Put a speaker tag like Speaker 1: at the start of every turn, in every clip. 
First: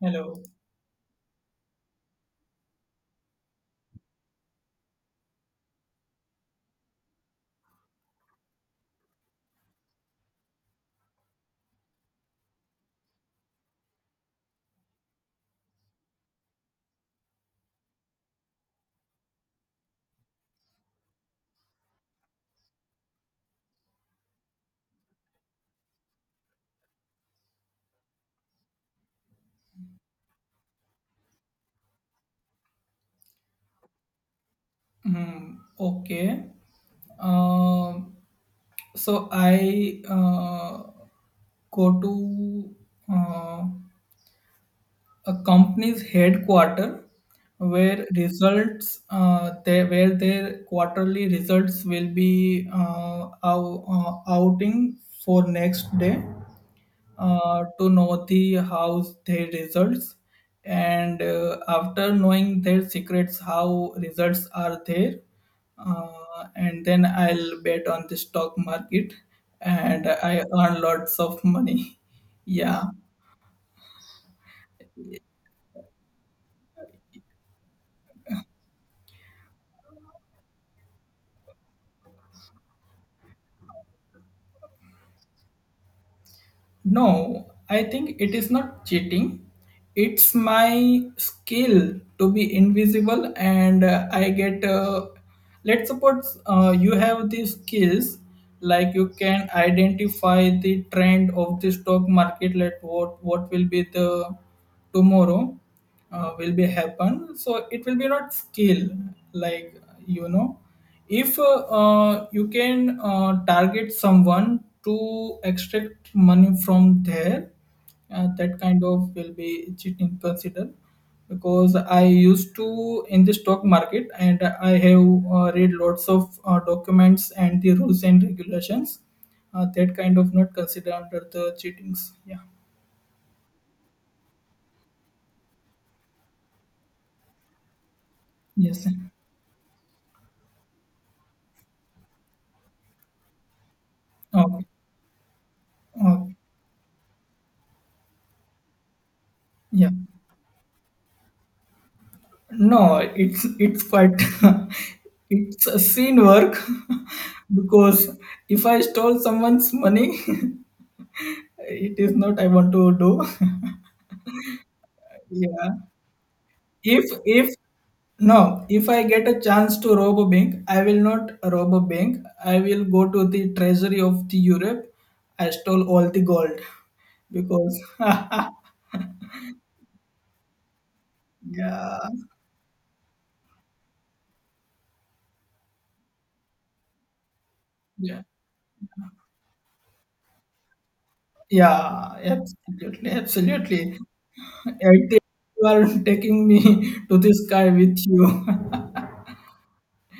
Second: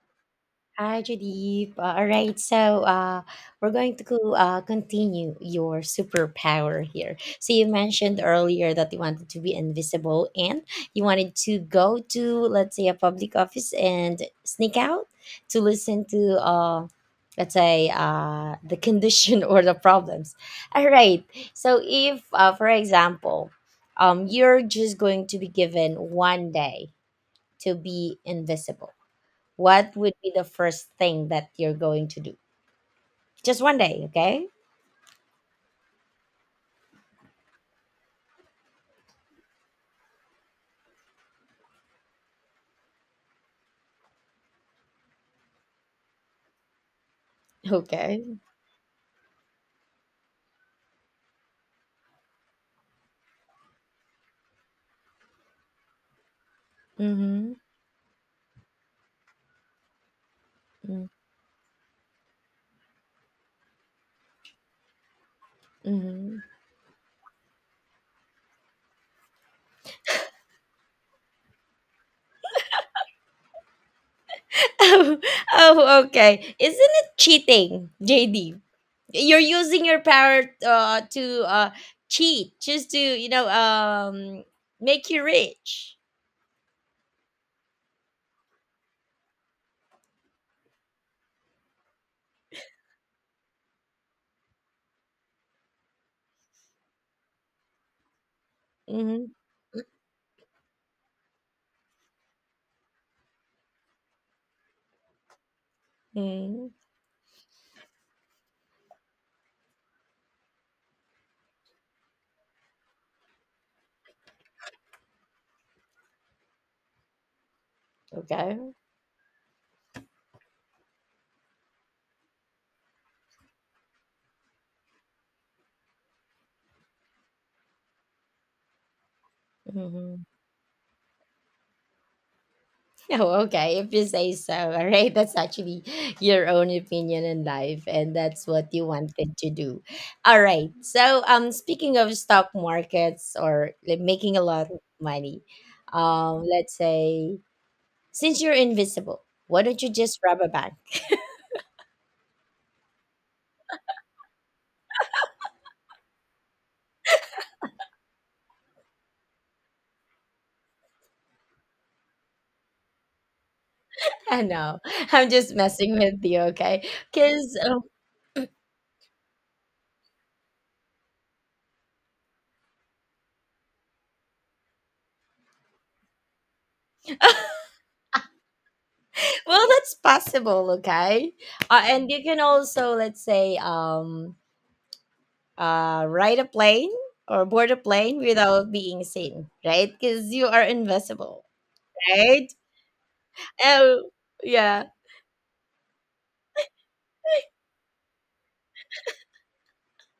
Speaker 1: Hello.
Speaker 2: Hi, Jadip. All right, so we're going to continue your superpower here. So you mentioned earlier that you wanted to be invisible and you wanted to go to, let's say, a public office and sneak out to listen to, let's say, the condition or the problems. All right. So if, for example, you're just going to be given one day to be invisible, what would be the first thing that you're going to do? Just one day, okay?
Speaker 1: Hmm, okay. Um, so I go to uh, a company's headquarter where
Speaker 2: Okay.
Speaker 1: where their quarterly results will be outing for next day
Speaker 2: Mm-hmm.
Speaker 1: to know the how their results, and after knowing their secrets how results are there,
Speaker 2: Mm-hmm.
Speaker 1: and then I'll bet on the stock market and I earn lots of money yeah.
Speaker 2: Oh, oh, okay. Isn't it cheating, JD? You're using your power to cheat, just to make you rich.
Speaker 1: No, I think it is not cheating. It's my skill to be invisible, and I get. Let's suppose you have these skills, like you
Speaker 2: Mm-hmm.
Speaker 1: can identify the trend of the stock market. Let what will be the tomorrow will
Speaker 2: Mm-hmm.
Speaker 1: be happen. So it will be not skill, like you know, if you can target someone to extract money from there, that
Speaker 2: Okay.
Speaker 1: kind of will be cheating considered, because I used to in the stock market and I have read lots of documents and the rules and regulations, that kind
Speaker 2: Mm-hmm.
Speaker 1: of not considered under the cheatings. Yeah,
Speaker 2: Oh, okay. If you say so, all right. That's actually your own opinion in life, and that's what you
Speaker 1: yes,
Speaker 2: wanted to do. All right. So, speaking of stock markets or like making a
Speaker 1: okay,
Speaker 2: lot of money,
Speaker 1: okay.
Speaker 2: let's say, since you're invisible, why don't
Speaker 1: Yeah.
Speaker 2: you just rob a bank?
Speaker 1: No, it's quite it's a scene work because if I stole someone's money, it is not I want to do.
Speaker 2: I know. I'm just
Speaker 1: Yeah.
Speaker 2: messing with you, okay?
Speaker 1: If
Speaker 2: Because
Speaker 1: no, if I get a chance to rob a bank, I will not rob a bank. I will go to the treasury of the Europe. I stole all the gold because
Speaker 2: well, that's possible, okay?
Speaker 1: yeah,
Speaker 2: And you can also, let's say, ride a plane or board a plane
Speaker 1: yeah,
Speaker 2: without being seen, right? Because you are invisible,
Speaker 1: yeah,
Speaker 2: right?
Speaker 1: absolutely, absolutely.
Speaker 2: Oh, yeah.
Speaker 1: At the You are taking me to the sky with you.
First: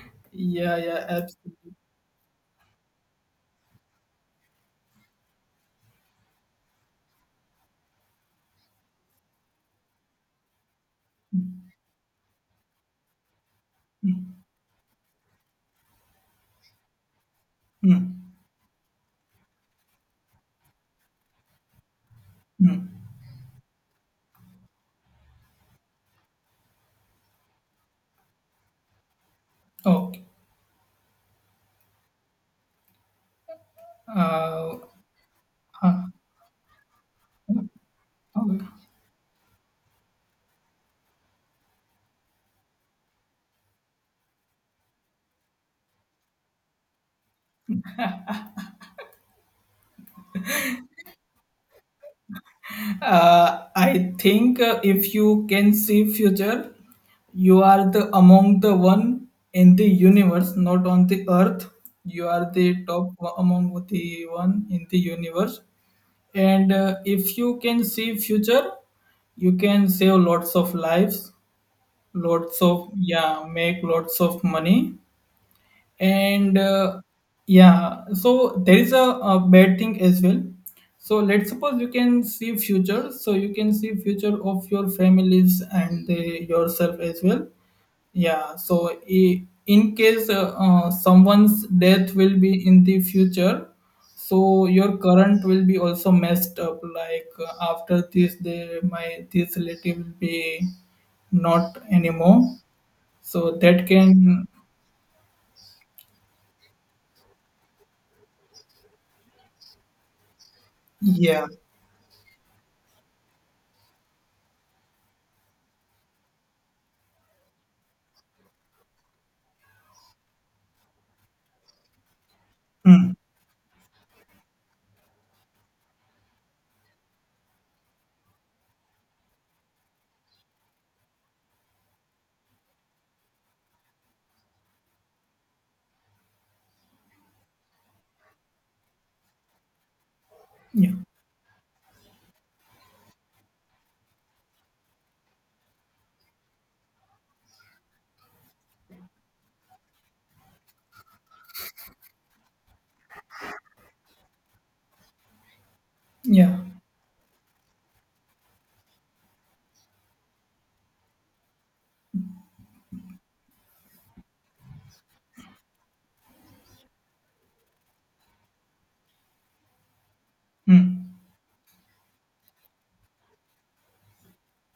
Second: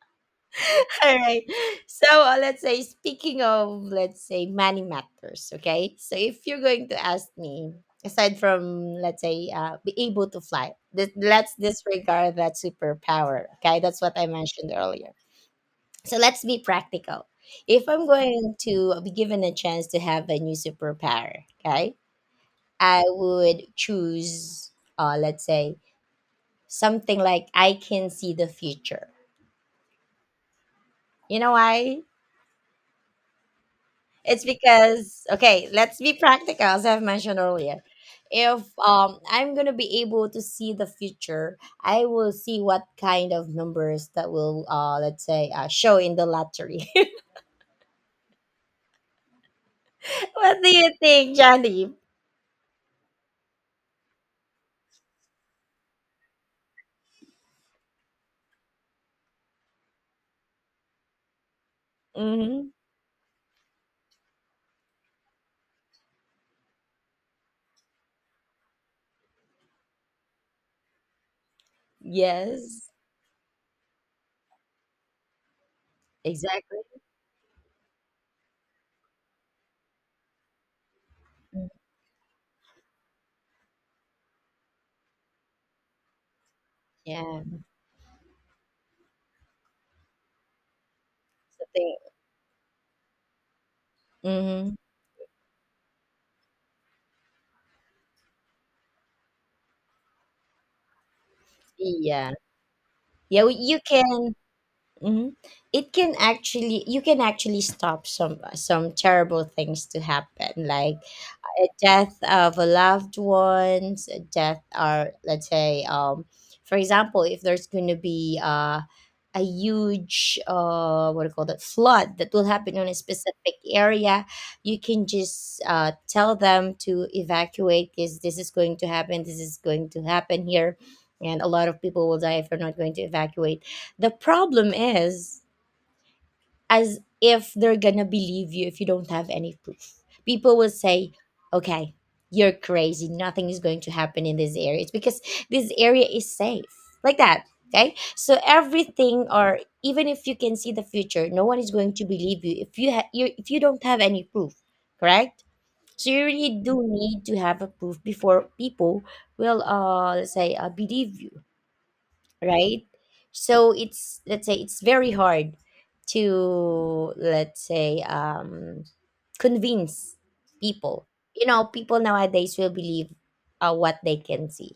Speaker 1: Yeah, yeah,
Speaker 2: All right.
Speaker 1: absolutely.
Speaker 2: So let's say, speaking of, let's say, money matters, okay? So if you're going to ask me, aside from, let's say, be able to fly, let's disregard that superpower, okay? That's what I mentioned earlier. So let's be practical. If I'm
Speaker 1: Hmm,
Speaker 2: going to be given a chance to have a new superpower, okay?
Speaker 1: hmm.
Speaker 2: I would choose, let's say, something like I can see the future.
Speaker 1: Okay.
Speaker 2: You know why? It's
Speaker 1: Uh,
Speaker 2: because, okay, let's
Speaker 1: huh,
Speaker 2: be practical, as I've mentioned earlier. If
Speaker 1: okay.
Speaker 2: I'm going to be able to see the future, I will see what kind of numbers that will, let's say, show in the lottery. What do you think, Johnny?
Speaker 1: I think if you can see future, you are the among the one in the universe, not on the earth. You are
Speaker 2: Mm-hmm.
Speaker 1: the top among the one in the universe. And if you can see future, you can save lots of lives, lots
Speaker 2: Yes,
Speaker 1: of, yeah, make lots of money, and
Speaker 2: exactly.
Speaker 1: yeah, so there is a bad thing as well. So let's
Speaker 2: Mm,
Speaker 1: suppose you can see future, so you can see future of your families and the, yourself as
Speaker 2: yeah.
Speaker 1: well. Yeah, so in case someone's
Speaker 2: something-
Speaker 1: death will be in the future, so
Speaker 2: Mhm.
Speaker 1: your current will be also messed up. Like after this, the my this relative will be not
Speaker 2: Yeah.
Speaker 1: anymore,
Speaker 2: Yeah,
Speaker 1: so
Speaker 2: you
Speaker 1: that
Speaker 2: can.
Speaker 1: can,
Speaker 2: Hmm. It can actually, you can actually stop some terrible things to happen. Like
Speaker 1: yeah.
Speaker 2: a death of a loved ones, a death, or let's say, for example, if there's going to be a huge, what do you call that, flood that will happen on a
Speaker 1: Mm.
Speaker 2: specific area, you can just tell them to evacuate because this is going to happen. This is going to happen here. And a lot of people will die if they're not going to evacuate. The problem is, as if they're gonna believe you if you don't have any proof. People will
Speaker 1: Yeah.
Speaker 2: say, okay, you're crazy. Nothing is going to happen in this area. It's because this area is safe. Like that. Okay. So everything, or even if you can see the future, no one is going to believe you if you you, if you don't have any proof. Correct. So you
Speaker 1: Yeah.
Speaker 2: really do need to have a proof before people will, let's say, believe you, right? So it's, let's say, it's very hard to, let's say, convince people.
Speaker 1: Mm.
Speaker 2: You know, people nowadays will believe what they can see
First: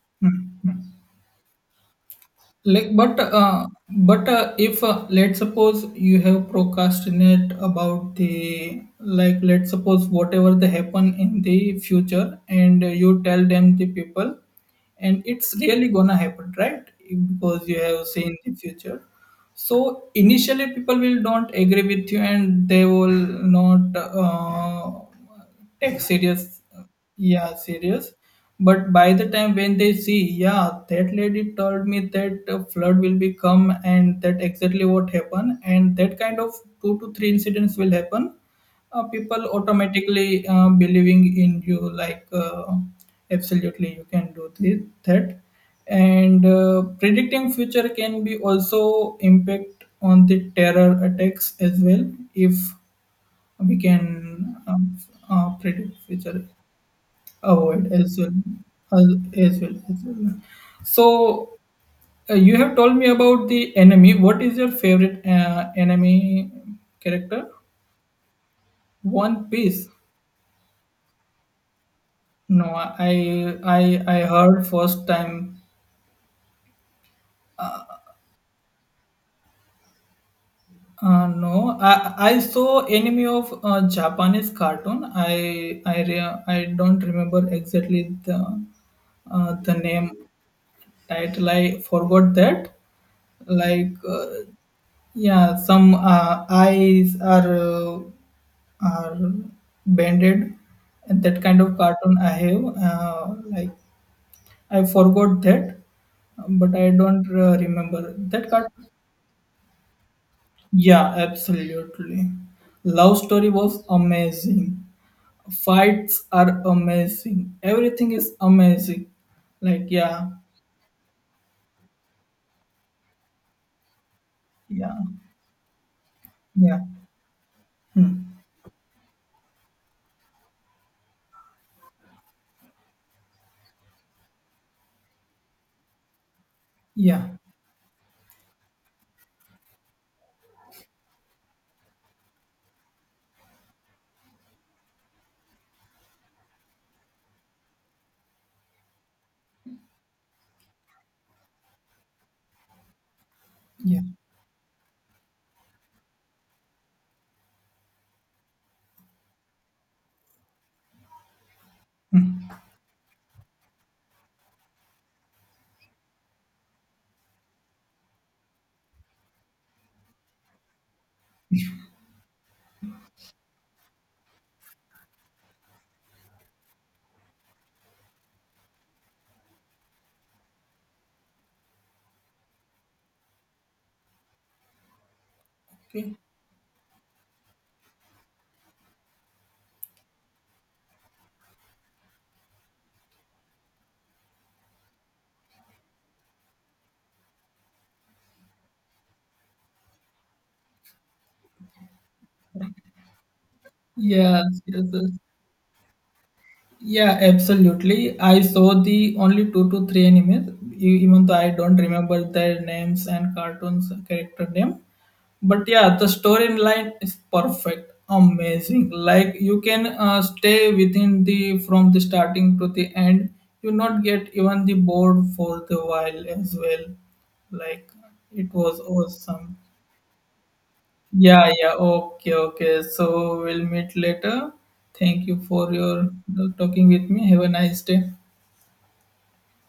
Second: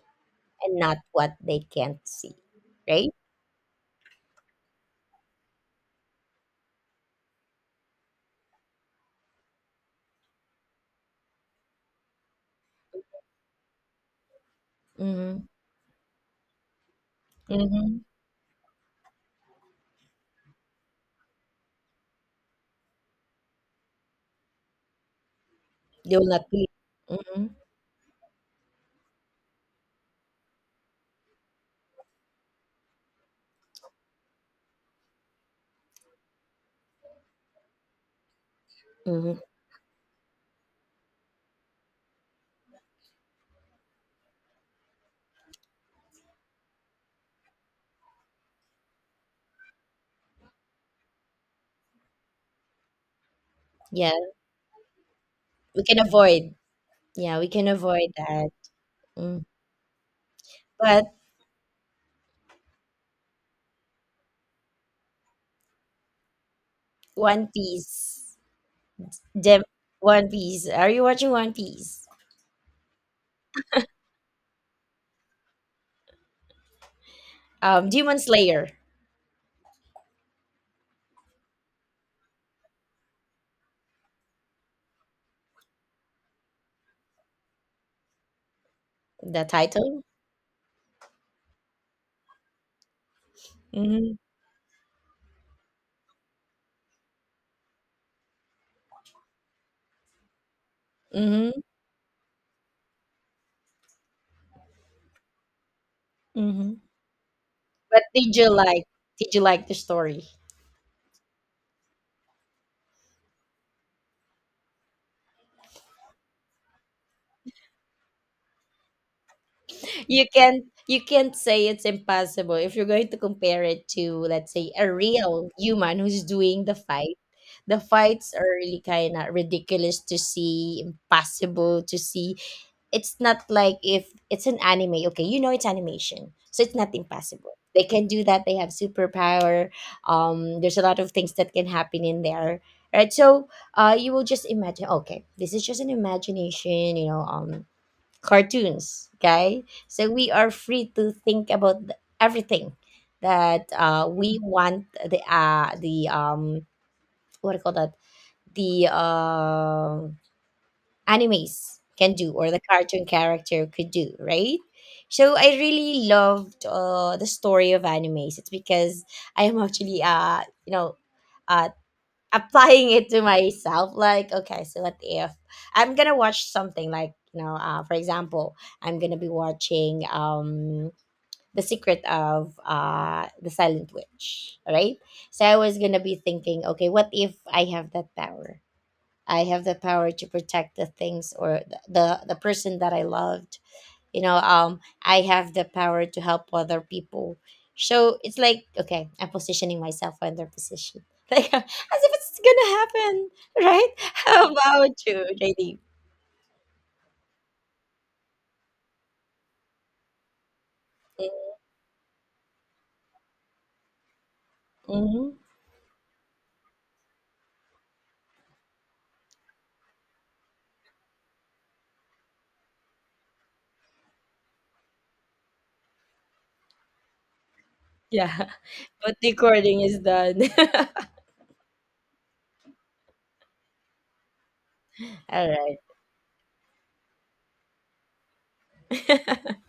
Speaker 2: and not what they can't see,
Speaker 1: Like
Speaker 2: right?
Speaker 1: but if let's suppose you have procrastinate about the, like let's suppose whatever they happen in the future and you tell them the people, and
Speaker 2: Mm-hmm.
Speaker 1: it's really gonna happen, right? Because you
Speaker 2: Mm-hmm.
Speaker 1: have seen the future. So initially, people will not agree with you, and they will not take
Speaker 2: They will not
Speaker 1: serious.
Speaker 2: believe. Mm-hmm.
Speaker 1: Yeah, serious. But by the time when they see, yeah, that lady told me that a flood will be come, and that exactly what happened, and that kind of two to three incidents will happen,
Speaker 2: Mm-hmm.
Speaker 1: people automatically believing in you, like absolutely you can do this, that. And predicting future can be also impact on the terror attacks as well, if we
Speaker 2: Yeah,
Speaker 1: can
Speaker 2: we
Speaker 1: predict
Speaker 2: can
Speaker 1: future,
Speaker 2: avoid. Yeah, we can
Speaker 1: avoid
Speaker 2: avoid
Speaker 1: as well,
Speaker 2: that.
Speaker 1: as,
Speaker 2: Mm.
Speaker 1: as well as well.
Speaker 2: But
Speaker 1: So you have told me about the enemy, what is your favorite enemy character.
Speaker 2: One Piece,
Speaker 1: One
Speaker 2: them
Speaker 1: piece.
Speaker 2: One Piece. Are you watching One Piece?
Speaker 1: No, I heard first time.
Speaker 2: Demon Slayer.
Speaker 1: No, I saw enemy of Japanese cartoon. I I don't remember exactly
Speaker 2: The
Speaker 1: the
Speaker 2: title?
Speaker 1: name title. I totally forgot that. Like
Speaker 2: Mhm.
Speaker 1: yeah, some eyes are bended, and that
Speaker 2: Mhm.
Speaker 1: kind of cartoon I have. Like I forgot that,
Speaker 2: Mhm.
Speaker 1: but I don't
Speaker 2: But
Speaker 1: remember
Speaker 2: did you
Speaker 1: that
Speaker 2: like
Speaker 1: cartoon.
Speaker 2: did you like the story?
Speaker 1: Yeah, absolutely. Love story was amazing. Fights are amazing. Everything is amazing. Like
Speaker 2: you
Speaker 1: yeah,
Speaker 2: can't you can't say it's impossible if you're going to compare it to, let's say, a
Speaker 1: yeah,
Speaker 2: real human who's doing the
Speaker 1: yeah,
Speaker 2: fight. The fights
Speaker 1: hmm,
Speaker 2: are really kind of ridiculous to see, impossible to see. It's not like, if it's an anime, okay, you know, it's animation, so it's not
Speaker 1: yeah,
Speaker 2: impossible. They can do that. They have superpower. There's a lot of things that can happen in there, right? So you will just imagine, okay, this is just an imagination, cartoons, okay. So we are free to think about everything that
Speaker 1: yeah.
Speaker 2: we want, the the what do you call that, the animes can do or the cartoon character could do, right. So I really loved, the story of animes. It's because I am actually, uh, applying it to myself, like, okay, so what if I'm gonna watch something like, for example, I'm gonna be watching, the secret of the silent witch, right? So I was gonna
Speaker 1: Okay.
Speaker 2: be thinking, okay, what if I have that power? I have the power to protect the things, or the person that I love. You know, I have the power to help other people. So it's like, okay, I'm positioning myself in their position, like as if it's gonna happen. Right. How
Speaker 1: Yes, yes,
Speaker 2: about
Speaker 1: yes.
Speaker 2: you, JD?
Speaker 1: Yeah, absolutely. I saw the only two to three animes, even though I don't remember their names and cartoons character name.
Speaker 2: Mm-hmm.
Speaker 1: But yeah, the storyline is perfect, amazing. Like you can stay within the from the starting to the end. You not get even the bored for the while as well. Like
Speaker 2: Yeah.
Speaker 1: it was
Speaker 2: But the
Speaker 1: awesome.
Speaker 2: recording is done.
Speaker 1: Yeah, yeah. Okay, okay. So we'll meet later. Thank you
Speaker 2: All
Speaker 1: for your talking with me. Have a nice day.
Speaker 2: right.